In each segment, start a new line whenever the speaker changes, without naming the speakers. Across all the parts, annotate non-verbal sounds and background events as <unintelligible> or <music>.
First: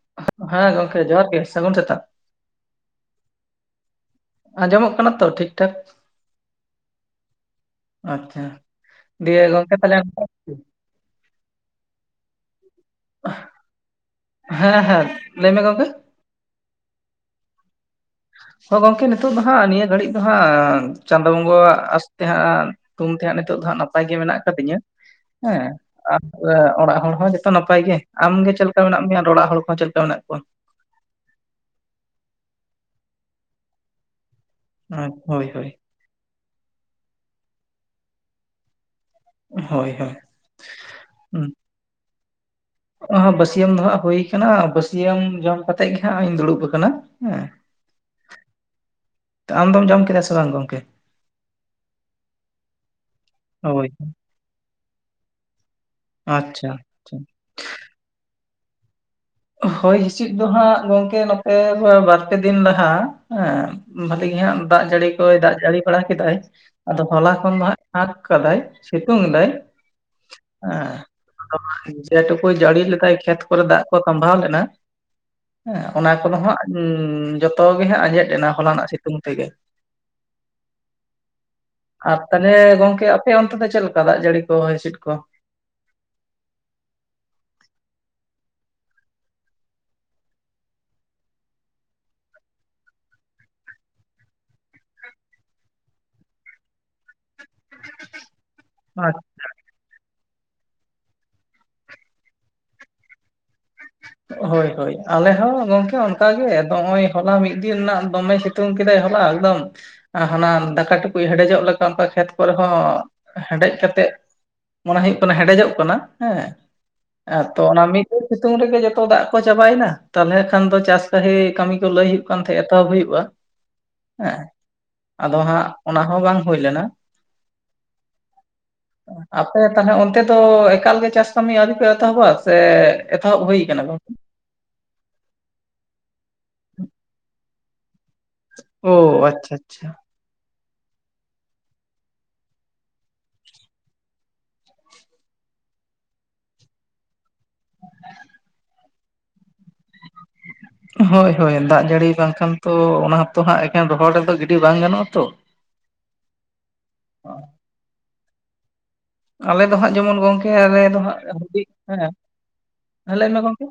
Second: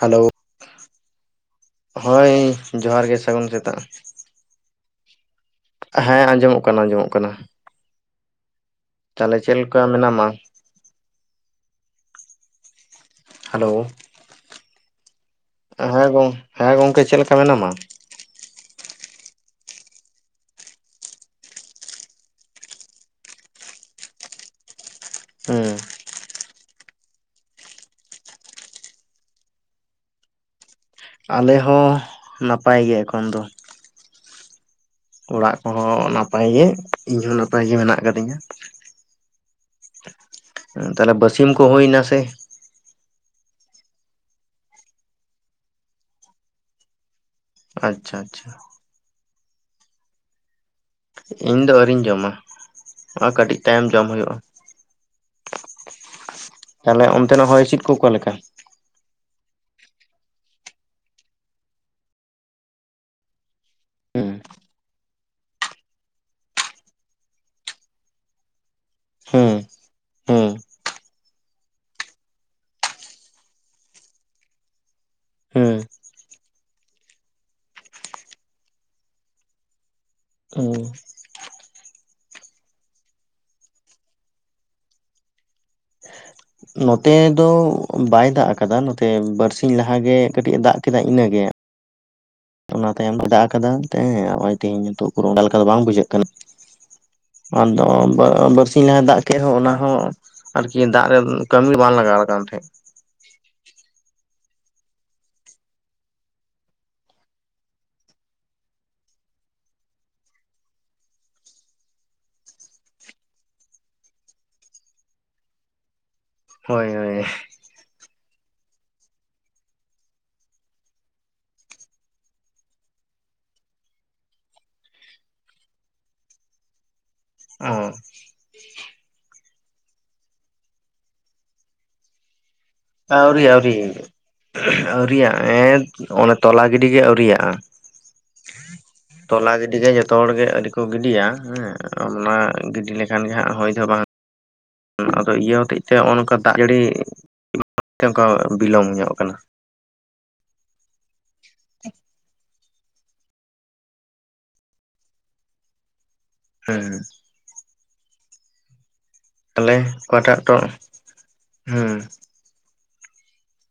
Hello
ᱦᱮᱸ ᱜᱚᱝᱠᱮ ᱡᱚᱦᱟᱨ ᱜᱮ ᱥᱟᱹᱜᱩᱱ ᱥᱮᱛᱟᱜ
ᱦᱳᱭ ᱡᱚᱦᱟᱨ ᱜᱮ ᱥᱟᱹᱜᱩᱱ ᱥᱮᱛᱟᱜ᱾
ᱟᱸᱡᱚᱢᱚᱜ ᱠᱟᱱᱟ ᱛᱚ ᱴᱷᱤᱠ᱾ ᱴᱷᱟᱠ
ᱦᱮᱸ ᱟᱸᱡᱚᱢᱚᱜ ᱠᱟᱱᱟ ᱟᱸᱡᱚᱢᱚᱜ ᱠᱟᱱᱟ᱾
ᱟᱪᱪᱷᱟ
ᱛᱟᱦᱚᱞᱮ
<unintelligible>
ᱪᱮᱫ
ᱜᱚᱝᱠᱮ
ᱞᱮᱠᱟ
ᱛᱟᱦᱞᱮ
ᱢᱮᱱᱟᱢᱟ ᱦᱮᱞᱳ
ᱦᱮᱸ ᱦᱮᱸ ᱞᱟᱹᱭ ᱢᱮ ᱜᱚᱝᱠᱮ
ᱦᱮᱸ ᱜᱚᱝ ᱦᱮᱸ ᱜᱚᱝᱠᱮ ᱪᱮᱫ ᱞᱮᱠᱟ ᱢᱮᱱᱟᱢᱟ᱾
ᱦᱳᱭ ᱜᱚᱝᱠᱮ ᱱᱤᱛᱳ ᱫᱚ ᱦᱟᱸᱜ ᱱᱤᱭᱟᱹ ᱜᱷᱟᱹᱲᱤᱡ ᱫᱚ ᱦᱟᱸᱜ ᱪᱟᱸᱫᱚ ᱵᱚᱸᱜᱟ ᱟᱥᱛᱮ ᱦᱟᱸᱜ ᱛᱩᱢ ᱛᱮᱦᱟᱸᱜ ᱱᱤᱛᱚᱜ ᱫᱚ ᱦᱟᱜ ᱱᱟᱯᱟᱭ ᱜᱮ ᱢᱮᱱᱟᱜ ᱠᱟᱫᱤᱧᱟ ᱦᱮᱸ
ᱦᱩᱸ
<unintelligible> ᱚᱲᱟᱜ ᱦᱚᱲ ᱦᱚᱸ ᱡᱷᱚᱛᱚ ᱱᱟᱯᱟᱭ ᱜᱮ ᱟᱢᱜᱮ ᱪᱮᱞᱠᱟ ᱢᱮᱱᱟᱜ ᱢᱮᱭᱟ ᱟᱨ ᱚᱲᱟᱜ ᱦᱚᱲ ᱠᱚ ᱪᱮᱫ ᱞᱮᱠᱟ ᱢᱮᱱᱟᱜ ᱠᱚᱣᱟ
ᱟᱞᱮ ᱦᱚᱸ ᱱᱟᱯᱟᱭ ᱜᱮ ᱮᱠᱷᱚᱱ ᱫᱚ᱾
ᱦᱮᱸ, ᱦᱳᱭ
ᱚᱲᱟᱜ
ᱦᱳᱭ
ᱠᱚᱦᱚᱸ ᱱᱟᱯᱟᱭ ᱜᱮ ᱤᱧᱦᱚᱸ ᱱᱟᱯᱟᱭ ᱜᱮ ᱢᱮᱱᱟᱜ ᱟᱠᱟᱫᱤᱧᱟ᱾
ᱦᱳᱭ ᱦᱳᱭ
ᱛᱟᱦᱞᱮ ᱵᱟ. ᱥᱭᱟᱢ ᱠᱚ ᱦᱳᱭ ᱱᱟ ᱥᱮ
ᱚᱦᱳ ᱵᱟᱹᱥᱭᱟᱹᱢ ᱫᱚ ᱦᱩᱭ ᱟᱠᱟᱱᱟ ᱵᱟᱹᱥᱭᱟᱹᱢ ᱡᱚᱢ ᱠᱟᱛᱮᱜ ᱜᱮ ᱦᱟᱜ ᱤᱧ ᱫᱩᱲᱩᱵ ᱟᱠᱟᱱᱟ ᱦᱮᱸ
ᱟᱪᱪᱷᱟ ᱟᱪᱪᱷᱟ
ᱟᱢ ᱫᱚᱢ ᱡᱚᱢ ᱠᱮᱫᱟ ᱥᱮ ᱵᱟᱝ ᱜᱚᱝᱠᱮ
ᱤᱧ ᱫᱚ ᱟᱹᱣᱨᱤᱧ ᱡᱚᱢᱟ ᱱᱚᱜᱚᱭ ᱠᱟᱹᱴᱤᱡ ᱛᱟᱭᱚᱢ
ᱦᱳᱭ
ᱡᱚᱢ ᱦᱩᱭᱚᱜᱼᱟ᱾
ᱟᱪᱪᱷᱟ
ᱛᱟᱦᱞᱮ
ᱟᱪᱪᱷᱟ
ᱚᱱᱛᱮ ᱱᱟᱜ ᱦᱚᱭ ᱦᱤᱥᱤᱫ ᱠᱚ ᱚᱠᱟᱞᱮᱠᱟ
ᱦᱚᱭ ᱦᱤᱸᱥᱤᱫ ᱫᱚ ᱦᱟᱸᱜ ᱜᱚᱝᱠᱮ ᱱᱚᱛᱮ ᱫᱚ ᱵᱟᱨᱯᱮ ᱫᱤᱱ ᱞᱟᱦᱟ ᱦᱮᱸ ᱵᱷᱟ. ᱞᱤ ᱜᱤ
ᱦᱩᱸ
ᱦᱟᱸᱜ ᱫᱟᱜ ᱡᱟᱹᱲᱤ ᱠᱚᱭ ᱫᱟᱜ ᱡᱟᱹᱲᱤ ᱵᱟᱲᱟ ᱠᱮᱫᱟᱭ ᱟᱫᱚ ᱦᱚᱞᱟ ᱠᱷᱚᱱ ᱫᱚ ᱦᱟᱸᱜ ᱯᱷᱟᱸᱜ ᱠᱟᱫᱟᱭ ᱥᱤᱛᱩᱝ ᱫᱟᱭ,
ᱦᱩᱸ ᱦᱩᱸ
ᱮᱸᱻ <inaudible> ᱡᱮ ᱴᱩᱠᱩᱭ ᱡᱟᱹᱲᱤ ᱞᱮᱫᱟᱭ ᱠᱷᱮᱛ ᱠᱚᱨᱮ ᱫᱟᱜ ᱠᱚ ᱠᱟᱢᱵᱷᱟᱟᱣ <unintelligible> ᱞᱮᱱᱟ
ᱦᱩᱸ
ᱦᱮᱸ ᱚᱱᱟ ᱠᱚᱫᱚ ᱦᱟᱸᱜ ᱡᱚᱛᱚ ᱜᱮ ᱦᱟᱸᱜ ᱦᱮᱡ ᱞᱮᱱᱟ ᱦᱚᱞᱟᱱᱟᱜ ᱥᱤᱛᱩᱝ ᱛᱮᱜᱮ᱾
ᱦᱩᱸ
ᱟᱨ ᱛᱟᱦᱞᱮ ᱜᱚᱝᱠᱮ ᱟᱯᱮ ᱚᱱᱛᱮ ᱫᱚ ᱪᱮᱫ ᱞᱮᱠᱟ, ᱫᱟᱜ ᱡᱟᱹᱲᱤ ᱠᱚ ᱦᱚᱭ ᱦᱤᱥᱤᱫ ᱠᱚ?
ᱱᱚᱛᱮ ᱫᱚ ᱵᱟᱭ ᱫᱟᱜ ᱟᱠᱟᱫᱟ ᱱᱚᱛᱮ ᱫᱚ ᱵᱟᱨᱥᱤ ᱞᱟᱦᱟᱜᱮ ᱫᱟᱜ ᱟᱠᱟᱫᱟ ᱤᱱᱟᱹᱜᱮ᱾ ᱚᱱᱟ ᱛᱟᱭᱚᱢ ᱫᱟᱜ ᱟᱠᱟᱫᱟᱭ ᱦᱮᱸ ᱛᱦᱤᱧ ᱱᱤᱛᱚᱜ ᱚᱝᱠᱟ ᱞᱮᱠᱟ ᱫᱚ ᱵᱟᱝ ᱵᱩᱡᱷᱟᱹᱜ ᱠᱟᱱᱟ᱾ ᱟᱫᱚ ᱵᱟᱨᱥᱤᱧ ᱞᱟᱦᱟ ᱫᱟᱜ ᱠᱮᱫ ᱚᱱᱟ ᱦᱚᱸ ᱟᱨᱠᱤ ᱫᱟᱜ ᱨᱮ ᱠᱟᱹᱢᱤ ᱵᱟᱝ ᱞᱟᱜᱟᱣ ᱠᱟᱱ ᱛᱟᱦᱮᱸᱫ
ᱦᱳᱭ ᱦᱳᱭ ᱟᱞᱮ ᱦᱚᱸ ᱜᱚᱝᱠᱮ ᱚᱱᱠᱟᱜᱮ ᱱᱚᱜᱚᱭ ᱦᱚᱞᱟ ᱢᱤᱫ ᱫᱤᱱ ᱨᱮᱱᱟᱜ ᱫᱚᱢᱮ ᱥᱤᱛᱩᱝ ᱥᱤᱛᱩᱝ ᱠᱮᱫᱟᱭ ᱦᱚᱞᱟ ᱮᱠᱫᱚᱢ ᱦᱟᱱᱟ ᱫᱟᱠᱟ ᱴᱩᱠᱩᱡ ᱦᱮᱰᱮᱡᱚᱜ ᱞᱮᱠᱟ ᱚᱱᱠᱟ ᱠᱷᱮᱛ ᱠᱚᱨᱮ ᱦᱚᱸ ᱦᱮᱰᱮᱡ ᱠᱟᱛᱮ ᱢᱚᱱᱮ ᱦᱩᱭᱩᱜ ᱠᱟᱱᱟ ᱦᱮᱰᱮᱡᱚᱜ ᱠᱟᱱᱟ ᱦᱮᱸ
ᱦᱳᱭ ᱦᱳᱭ
ᱮ ᱛᱚ ᱚᱱᱟ ᱢᱤᱫ ᱫᱤᱱ ᱥᱤᱛᱩᱝ ᱨᱮᱜᱮ ᱚ ᱫᱟᱜ ᱠᱚ ᱪᱟᱵᱟᱭᱮᱱᱟ ᱛᱟᱦᱚᱞᱮ ᱠᱷᱟᱱ ᱫᱚ ᱪᱟᱥ ᱠᱟᱦᱤ ᱠᱟᱹᱢᱤ ᱠᱚ ᱞᱟᱹᱭ ᱦᱩᱭᱩᱜ ᱠᱟᱱ ᱛᱟᱦᱮᱸ ᱮᱛᱚᱦᱚᱵ ᱦᱩᱭᱩᱜᱼᱟ᱾ ᱦᱮᱸ ᱟᱫᱚ ᱦᱟᱸᱜ ᱚᱱᱟ ᱦᱚᱸ ᱵᱟᱝ ᱦᱩᱭ ᱞᱮᱱᱟ
ᱚ
ᱮᱸ ᱟᱹᱯᱮ ᱛᱟᱦᱚᱞᱮ ᱚᱱᱛᱮ ᱫᱚ ᱮᱠᱟᱹᱞ ᱜᱮ ᱪᱟᱥ ᱠᱟᱹᱢᱤ ᱟᱹᱣᱨᱤᱯᱮ ᱮᱛᱚᱦᱚᱵᱟ? ᱥᱮ ᱮᱛᱚᱦᱚᱵ
ᱟᱹᱣᱨᱤ
ᱦᱩᱭ ᱠᱟᱱᱟ ᱜᱚᱝᱠᱮ
ᱟᱹᱣᱨᱤ ᱚᱱ ᱛᱚᱞᱟ ᱜᱤᱰᱤ ᱜᱮ ᱟᱹᱣᱨᱤᱜᱼᱟ
ᱚ
ᱛᱚᱞᱟ
ᱟᱪᱪᱷᱟ
ᱜᱤᱰᱤ
ᱟᱪᱪᱷᱟ
ᱜᱮ ᱡᱚ ᱡᱚᱛᱚ ᱦᱚᱲ ᱜᱮ ᱟᱹᱣᱨᱤ ᱠᱚ ᱜᱤᱰᱤᱭᱟ, ᱦᱮᱸ ᱚᱱᱟ ᱜᱤᱰᱤ ᱞᱮᱠᱷᱟᱱ ᱜᱮ ᱦᱟᱹᱜ ᱦᱳᱭ ᱫᱚ ᱵᱟᱝ ᱟᱫᱚ ᱤᱭᱟᱹ ᱦᱚᱛᱮᱡ ᱛᱮ ᱱᱚᱜ ᱱᱚᱝᱠᱟ ᱫᱟᱜ ᱡᱟᱲᱤ <inaudible> ᱵᱤᱞᱚᱢ ᱧᱚᱜ ᱟᱠᱟᱱᱟ᱾
ᱦᱳᱭ ᱦᱳᱭ ᱫᱟᱜ ᱡᱟᱹᱲᱤ ᱵᱟᱝᱠᱷᱟᱱ ᱛᱚ ᱚᱱᱟ ᱦᱚᱛᱚ ᱦᱟᱸᱜ ᱮᱠᱮᱱ ᱨᱚᱦᱚᱲ ᱨᱮᱫᱚ ᱜᱤᱰᱤ ᱵᱟᱝ ᱜᱟᱱᱚᱜᱼᱟ ᱛᱚ,
ᱦᱮᱸ
ᱟᱞᱮ ᱫᱚ
ᱛᱟᱦᱚᱞᱮ
ᱦᱟᱹᱜ ᱡᱮᱢᱚᱱ
ᱚᱠᱟᱴᱟᱜ
ᱜᱚᱝᱠᱮ
ᱴᱚ
ᱟᱞᱮ ᱫᱚ
ᱦᱩᱸ
<unintelligible> ᱞᱟᱹᱭ ᱢᱮ ᱜᱚᱢᱠᱮ᱾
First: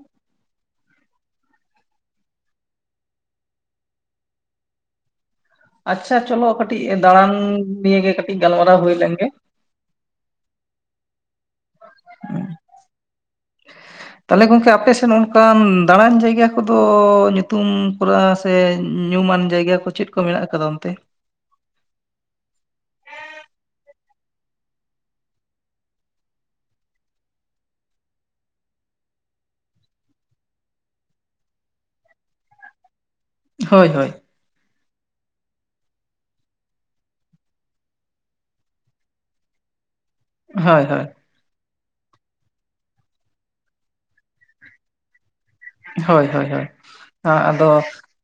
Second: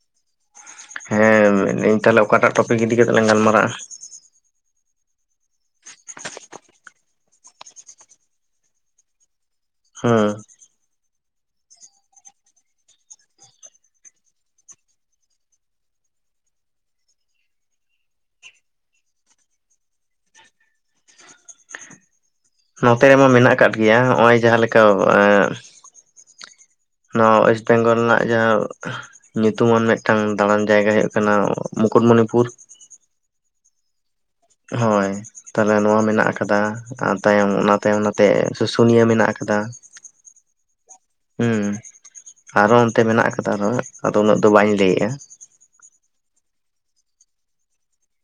ᱦᱮᱸ ᱛᱟᱦᱚᱞᱮ ᱢᱮᱱᱫᱤᱧ ᱚᱠᱟᱴᱟᱜ ᱴᱚᱯᱤᱠ ᱤᱫᱤ ᱠᱟᱛᱮᱜ ᱞᱟᱝ ᱜᱟᱞᱢᱟᱨᱟᱜᱼᱟ?
ᱟᱪᱪᱷᱟ ᱪᱚᱞᱚ ᱠᱟᱹᱴᱤᱡ ᱫᱟᱬᱟᱱ ᱱᱤᱭᱟ ᱜᱮ ᱠᱟᱹᱴᱤᱡ ᱜᱟᱞᱢᱟᱨᱟᱣ ᱦᱩᱭ ᱞᱮᱱᱜᱮ᱾
ᱦᱩᱸ
ᱩᱸ <inaudible> ᱛᱟᱦᱚᱞᱮ ᱜᱚᱝᱠᱮ ᱟᱯᱮ ᱥᱮᱱ ᱚᱱᱠᱟᱱ ᱫᱟᱬᱟᱱ ᱡᱟᱭᱜᱟ ᱠᱚᱫᱚ ᱧᱩᱛᱩᱢ ᱠᱚ ᱨᱮ ᱧᱩᱢᱟᱱ ᱡᱟᱭᱜᱟ ᱠᱚ ᱪᱮᱫ ᱠᱚ ᱢᱮᱱᱟᱜ ᱟᱠᱟᱫᱟ ᱚᱱᱛᱮ?
ᱱᱚᱛᱮ ᱨᱮ ᱦᱚᱸ ᱢᱮᱱᱟᱜ ᱟᱠᱟᱫ ᱜᱮᱭᱟ ᱱᱚ ᱚᱭ ᱡᱟᱦᱟᱸᱦᱞᱮᱠᱟ ᱮᱸ ᱱᱚᱣᱟ ᱳᱭᱮᱥᱴ ᱵᱮᱝᱜᱚᱞ ᱨᱮᱱᱟᱜ ᱡᱟᱦᱟᱸ ᱧᱩᱛᱩᱢᱟᱱ ᱢᱤᱫᱴᱟᱝ ᱫᱟᱬᱟᱱ ᱡᱟᱭᱜᱟ ᱦᱩᱭᱩᱜᱜ ᱠᱟᱱᱟ ᱢᱩᱠᱩᱴᱢᱩᱱᱤᱯᱩᱨ᱾
ᱦᱳᱭ ᱦᱳᱭ
ᱦᱳᱭ ᱛᱟᱦᱟᱞᱮ ᱱᱚᱣᱟ ᱢᱮᱱᱟᱜ ᱟᱠᱟᱫᱟ ᱟᱨ ᱛᱟᱭᱚᱢ ᱚᱱᱟ ᱛᱟᱭᱚᱢ ᱚᱱᱟᱛᱮ ᱥᱩᱥᱩᱱᱤᱭᱟᱹ ᱢᱮᱱᱟᱜ ᱟᱠᱟᱫᱟ᱾
ᱦᱳᱭ ᱦᱳᱭ
ᱦᱩᱸ, ᱟᱨᱦᱚᱸ ᱚᱱᱛᱮ ᱢᱮᱱᱟᱜ ᱟᱠᱟᱫᱟ ᱟᱨᱦᱚᱸ, ᱟᱫᱚ ᱩᱱᱟᱹᱜ ᱫᱚ ᱵᱟᱹᱧ ᱞᱟᱹᱭᱮᱫᱼᱟ᱾
ᱦᱳᱭ ᱦᱳᱭ ᱦᱳᱭ᱾ ᱟᱫᱚ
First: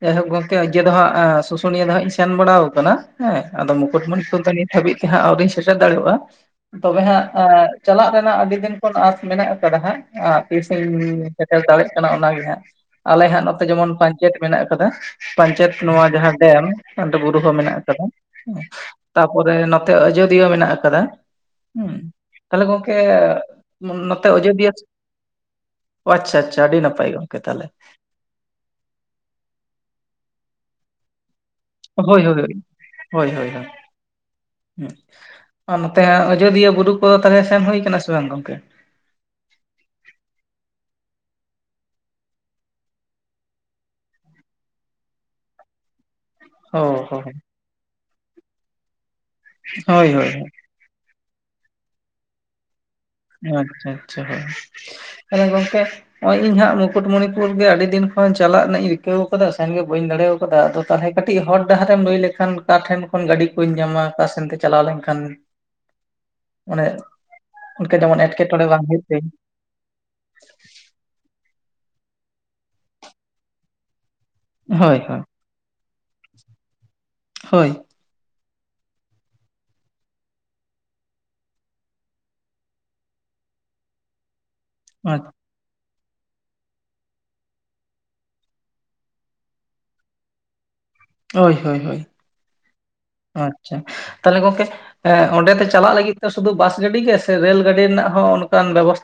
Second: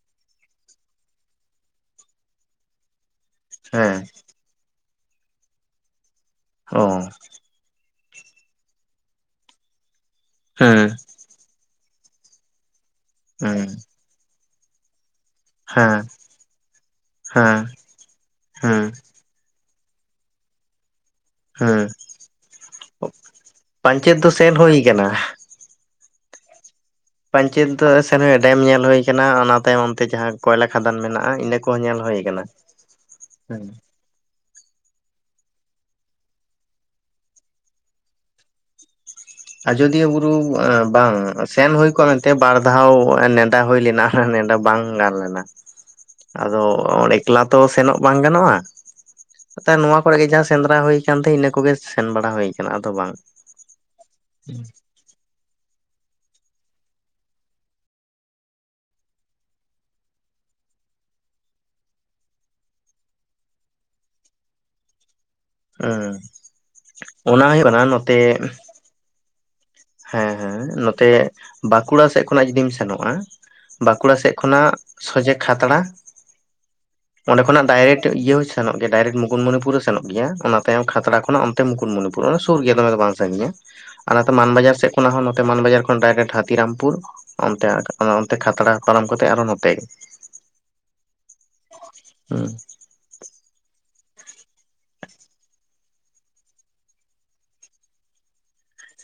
ᱡᱟᱭᱦᱳᱠ ᱜᱚᱝᱠᱮ ᱤᱭᱟᱹ ᱫᱚ ᱦᱟᱸᱜ, ᱥᱩᱥᱩᱱᱤᱭᱟᱹ ᱫᱚ ᱦᱟᱸᱜ ᱤᱧ ᱥᱮᱱ ᱵᱟᱲᱟ ᱟᱠᱟᱱᱟ᱾ ᱦᱮᱸ, ᱟᱫᱚ
ᱦᱮᱸ
ᱢᱩᱠᱩᱴᱢᱩᱱᱤᱯᱩᱨ ᱫᱚ ᱱᱤᱛ ᱦᱟᱹᱵᱤᱡ ᱛᱮ ᱦᱟᱸᱜ ᱟᱹᱣᱨᱤᱧ ᱥᱮᱴᱮᱨ ᱫᱟᱲᱮᱭᱟᱜᱼᱟ ᱾
ᱚ
ᱛᱚᱵᱮ ᱦᱟᱸᱜ-ᱟ ᱪᱟᱞᱟᱜ ᱨᱮᱱᱟᱜ ᱟᱹᱰᱤ ᱫᱤᱱ ᱠᱷᱚᱱ ᱟᱸᱥ ᱢᱮᱱᱟᱜ ᱟᱠᱟᱫᱟ ᱦᱟᱸᱜ,
ᱦᱮᱸ
ᱛᱤᱥᱤᱧ ᱥᱮᱴᱮᱨ ᱫᱟᱲᱮᱭᱟᱜ ᱠᱟᱱᱟ ᱚᱱᱟ ᱜᱮ ᱟᱞᱮ ᱦᱟᱸᱜ ᱱᱚᱛᱮ
ᱦᱮᱸ
ᱡᱮᱢᱚᱱ ᱯᱟᱧᱪᱮᱛ ᱢᱮᱱᱟᱜ ᱟᱠᱟᱫᱟ᱾ ᱯᱟᱧᱪᱟᱭᱮᱛ
ᱦᱮᱸ
ᱱᱚᱣᱟ ᱡᱟᱦᱟᱸ ᱰᱮᱢ ᱾ ᱚᱸᱰᱮ ᱵᱩᱨᱩ ᱦᱚᱸ
ᱦᱮᱸ
ᱢᱮᱱᱟᱜ ᱟᱠᱟᱫᱟ ᱦᱮᱸ᱾ ᱛᱟᱯᱚᱨᱮ ᱱᱚᱛᱮ ᱟᱡᱚᱫᱤᱭᱟᱹ ᱢᱮᱱᱟᱜ ᱟᱠᱟᱫᱟ᱾
ᱦᱮᱸ
ᱦᱩᱸ, ᱛᱟᱦᱚᱞᱮ ᱜᱚᱝᱠᱮ
ᱯᱟᱧᱪᱮᱛ
ᱱᱚᱛᱮ
ᱫᱚ ᱥᱮᱱ
ᱚᱡᱳᱫᱤᱭᱟᱹ
ᱦᱩᱭ
ᱥᱮᱫ
ᱠᱟᱱᱟ
ᱟᱪᱪᱷᱟ, ᱟᱪᱪᱷᱟ, ᱟᱹᱰᱤ ᱱᱟᱯᱟᱭ ᱚᱜ᱾
ᱯᱟᱧᱪᱮᱛ ᱫᱚ ᱥᱮᱱ ᱰᱮᱢ ᱧᱮᱞ ᱦᱳᱭ ᱟᱠᱟᱱᱟ᱾ ᱚᱱᱟ ᱛᱟᱭᱚᱢ ᱚᱱᱛᱮ ᱡᱟᱦᱟᱸ ᱠᱚᱭᱞᱟ ᱠᱷᱟᱫᱟᱱ ᱢᱮᱱᱟᱜᱼᱟ᱾ ᱤᱱᱟᱹ ᱠᱚ
ᱦᱳᱭ ᱦᱳᱭ ᱦᱳᱭ, ᱦᱳᱭ ᱦᱳᱭ ᱦᱳᱭ᱾ ᱟ ᱱᱚᱛᱮ ᱟᱡᱚᱫᱤᱭᱟᱹ ᱵᱩᱨᱩ ᱠᱚᱫᱚ ᱛᱟᱦᱚᱞᱮ ᱥᱮᱱ ᱦᱳᱭ ᱠᱟᱱᱟ ᱥᱮ ᱵᱟᱝ ᱜᱚᱝᱠᱮ?
ᱟᱡᱚᱫᱤᱭᱟᱹ ᱵᱩᱨᱩ ᱮ ᱵᱟᱝ ᱥᱮᱱ ᱦᱳᱭ ᱠᱚᱜᱼᱟ ᱢᱮᱱᱛᱮ, ᱵᱟᱨ ᱫᱷᱟᱣ ᱱᱮᱰᱟ ᱦᱳᱭ ᱞᱮᱱᱟ᱾ ᱱᱮᱰᱟ ᱵᱟᱝ ᱜᱟᱱ ᱞᱮᱱᱟ᱾ ᱟᱫᱚ
ᱚ ᱦᱚ
ᱚᱸᱰᱮ
ᱦᱳᱭ
ᱮᱠᱞᱟ ᱛᱚ ᱥᱮᱱᱚᱜ ᱵᱟᱝ ᱜᱟᱱᱚᱜᱼᱟ ᱾ ᱮᱛᱚᱭᱮᱵ ᱱᱚᱣᱟ
ᱦᱳᱭ
ᱠᱚᱨᱮ ᱜᱮ
ᱦᱳᱭ
ᱡᱟᱦᱟᱸ ᱥᱮᱸᱫᱽᱨᱟ ᱦᱳᱭ ᱠᱟᱱᱛᱮ ᱤᱱᱟᱹ ᱠᱚᱜᱮ ᱥᱮᱱ ᱵᱟᱲᱟ ᱦᱳᱭ ᱠᱟᱱᱟ, ᱟᱫᱚ ᱵᱟᱝ᱾
ᱚ ᱟᱪᱪᱷᱟ ᱟᱪᱪᱷᱟ ᱦᱳᱭ, ᱛᱟᱦᱚᱞᱮ ᱜᱚᱝᱠᱮ ᱦᱚᱜᱼᱚᱭ ᱤᱧ ᱦᱟᱸᱜ ᱢᱩᱠᱩᱴᱢᱚᱱᱤᱯᱩᱨ ᱜᱮ ᱟᱹᱰᱤ ᱫᱤᱱ ᱠᱷᱚᱱ ᱜᱮ ᱪᱟᱞᱟᱜ ᱨᱮᱱᱟᱜ ᱤᱧ ᱨᱤᱠᱟᱹᱣ ᱟᱠᱟᱫᱟ᱾ ᱥᱮᱱ ᱜᱮ ᱵᱟᱹᱧ ᱫᱟᱲᱮ ᱟᱫᱚ ᱛᱟᱦᱚᱞᱮ ᱠᱟᱹᱴᱤᱡ ᱦᱚᱨ ᱟᱫᱚ ᱟᱫᱚ ᱛᱟᱦᱚᱞᱮ ᱰᱟᱦᱟᱨᱮᱢ ᱞᱟᱹᱭ ᱞᱮᱠᱷᱟᱱ᱾ ᱚᱠᱟ ᱴᱷᱮᱱ ᱠᱷᱚᱱ ᱜᱟᱹᱰᱤ ᱠᱩᱧ ᱧᱟᱢᱟ, ᱚᱠᱟ ᱥᱮᱱᱛᱮ ᱪᱟᱞᱟᱣ ᱞᱮᱱᱠᱷᱟᱱ
ᱦᱮᱸ,
ᱚᱱᱮ
ᱚᱱᱟ ᱜᱮ ᱚᱱᱟ ᱜᱮ
ᱚᱱᱠᱟ ᱡᱮᱢᱚᱱ ᱮᱴᱠᱮᱴᱚᱲᱮ ᱵᱟᱝ ᱦᱳᱭᱳᱜ ᱛᱤᱧ᱾
ᱦᱮᱸ ᱦᱮᱸ, ᱱᱚᱛᱮ ᱵᱟᱸᱠᱩᱲᱟ ᱥᱮᱫ ᱠᱷᱚᱱᱟᱜ ᱡᱩᱫᱤᱢ ᱥᱮᱱᱚᱜᱼᱟ ᱵᱟᱸᱠᱩᱲᱟ ᱥᱮᱫ ᱠᱷᱚᱱᱟᱜ
ᱦᱳᱭ ᱦᱳᱭ
ᱥᱚᱡᱷᱮ ᱠᱷᱟᱛᱲᱟ, ᱚᱸᱰᱮ ᱠᱷᱚᱱᱟᱜ
ᱦᱳᱭ
ᱰᱟᱭᱨᱮᱠᱴ ᱤᱭᱟᱹ ᱦᱚᱸ ᱥᱮᱱᱚᱜ ᱜᱮᱭᱟ ᱰᱟᱭᱨᱮᱠᱴ ᱢᱩᱴᱢᱩᱱᱤᱯᱩᱨ ᱦᱚᱸ ᱥᱮᱱᱚᱜ ᱜᱮᱭᱟ, ᱚᱱᱟ ᱛᱟᱭᱚᱢ ᱠᱷᱟᱛᱲᱟ ᱠᱷᱚᱱᱟᱜ ᱚᱱᱛᱮ ᱢᱩᱠᱩᱴᱢᱚᱱᱤᱯᱩᱨ᱾ ᱚᱱᱟ ᱥᱳᱨ ᱜᱮᱭᱟ ᱫᱚ ᱢᱮ ᱫᱚ ᱵᱟᱝ ᱥᱟᱜᱤᱧ-ᱟ, ᱟᱞᱮ ᱱᱚᱛᱮ ᱢᱟᱱᱵᱟᱡᱟᱨ ᱥᱮᱫ ᱠᱷᱚᱱᱟᱜ ᱦᱚᱸ ᱢᱟᱱᱡᱟᱨ ᱰᱟᱭᱨᱮᱠᱴ ᱦᱟᱹᱛᱤᱨᱟᱢᱯᱩᱨ ᱚᱱᱛᱮ, ᱠᱷᱟᱛᱲᱟ ᱯᱟᱨᱚᱢ ᱠᱟᱛᱮ ᱟᱨᱦᱚᱸ ᱱᱚᱛᱮ
ᱦᱳᱭ ᱦᱳᱭ ᱦᱳᱭ, ᱟᱪᱪᱷᱟ᱾ ᱛᱟᱦᱚᱞᱮ ᱜᱚᱝᱠᱮ ᱮᱜ ᱚᱸᱰᱮ ᱛᱮ ᱪᱟᱞᱟᱜ ᱞᱟᱹᱜᱤᱫ ᱛᱮ ᱥᱩᱫᱷᱩ ᱵᱟᱥ ᱜᱟᱹᱰᱤ ᱜᱮ ᱥᱮ ᱨᱮᱹᱞ ᱜᱟᱹᱰᱤ ᱨᱮᱱᱟᱜ ᱦᱚᱸ ᱚᱱᱠᱟᱱ ᱵᱮᱵᱚᱥ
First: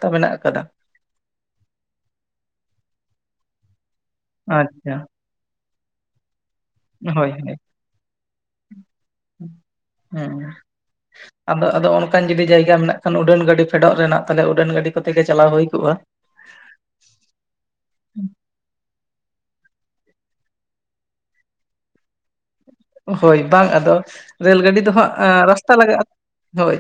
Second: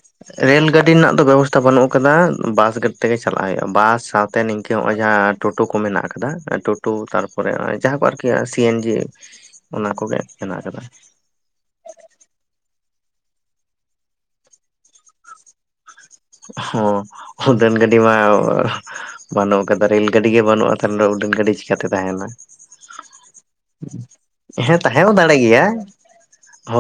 ᱨᱮᱹᱞ ᱜᱟᱹᱰᱤ ᱨᱮᱱᱟᱜ ᱫᱚ ᱵᱮᱵᱚᱥᱛᱷᱟ ᱵᱟᱹᱱᱩᱜ ᱟᱠᱟᱫᱟ᱾ ᱵᱟᱥ ᱜᱟᱹᱰᱤ ᱛᱮᱜᱮ ᱪᱟᱞᱟᱜ ᱦᱩᱭᱩᱜᱼᱟ, ᱵᱟᱥ ᱥᱟᱫ ᱛᱮ ᱱᱤᱝᱠᱟᱹ
ᱟᱪᱪᱷᱟ
ᱱᱚᱜ-ᱚᱭ ᱡᱟᱦᱟᱸ, ᱴᱳᱴᱳ ᱠᱚ ᱢᱮᱱᱟᱜ ᱟᱠᱟᱫᱟ ᱴᱳᱴ ᱴᱳ
ᱦᱳᱭ
ᱛᱟᱨᱯᱚᱨᱮ
ᱦᱳᱭ
ᱡᱟᱦᱟᱸ ᱠᱚ ᱟᱨ ᱠᱤ ᱥᱤ ᱮᱱ ᱡᱤ ᱚᱱᱟ ᱠᱚᱜᱮ
ᱦᱮᱸ
ᱢᱮᱱᱟᱜ ᱟᱠᱟᱫᱟ᱾
ᱟᱫᱚ ᱟᱫᱚ ᱚᱱᱠᱟᱱ ᱡᱩᱫᱤ ᱡᱟᱭᱜᱟ ᱢᱮᱱᱟᱜ ᱠᱷᱟᱱ, ᱩᱰᱟᱹᱱ ᱜᱟᱹᱰᱤ ᱯᱷᱮᱰᱚᱜ ᱨᱮᱱᱟᱜ, ᱛᱟᱦᱚᱞᱮ ᱩᱰᱟᱹᱱ ᱜᱟᱹᱰᱤ ᱠᱚᱛᱮ ᱜᱮ ᱪᱟᱞᱟᱣ ᱦᱳᱭ ᱠᱚᱜᱼᱟ᱾
ᱦᱚᱸ, ᱩᱰᱟᱹᱱ ᱜᱟᱰᱤ ᱢᱟ ᱵᱟᱹᱱᱩᱜ ᱟᱠᱟᱫᱟ ᱨᱮᱹᱞ ᱜᱟᱹᱰᱤ ᱜᱮ ᱵᱟᱹᱱᱩᱜᱼᱟ, ᱛᱟᱦᱮ ᱩᱰᱟᱹᱱ ᱜᱟᱹᱰᱤ ᱪᱤᱠᱟᱹᱛᱮ ᱛᱟᱦᱮᱱᱟ᱾
ᱦᱳᱭ ᱵᱟᱝ ᱟᱫᱚ ᱨᱮᱹᱞ
ᱦᱮᱸ
ᱜᱟᱹᱰᱤ ᱫᱚ
ᱛᱟᱦᱮᱸ
ᱦᱟᱸᱜ
ᱦᱚᱸ ᱫᱟᱲᱮ ᱜᱮᱭᱟ
ᱨᱟᱥᱛᱟ ᱞᱟᱜᱟᱜᱼᱟ, ᱦᱳᱭ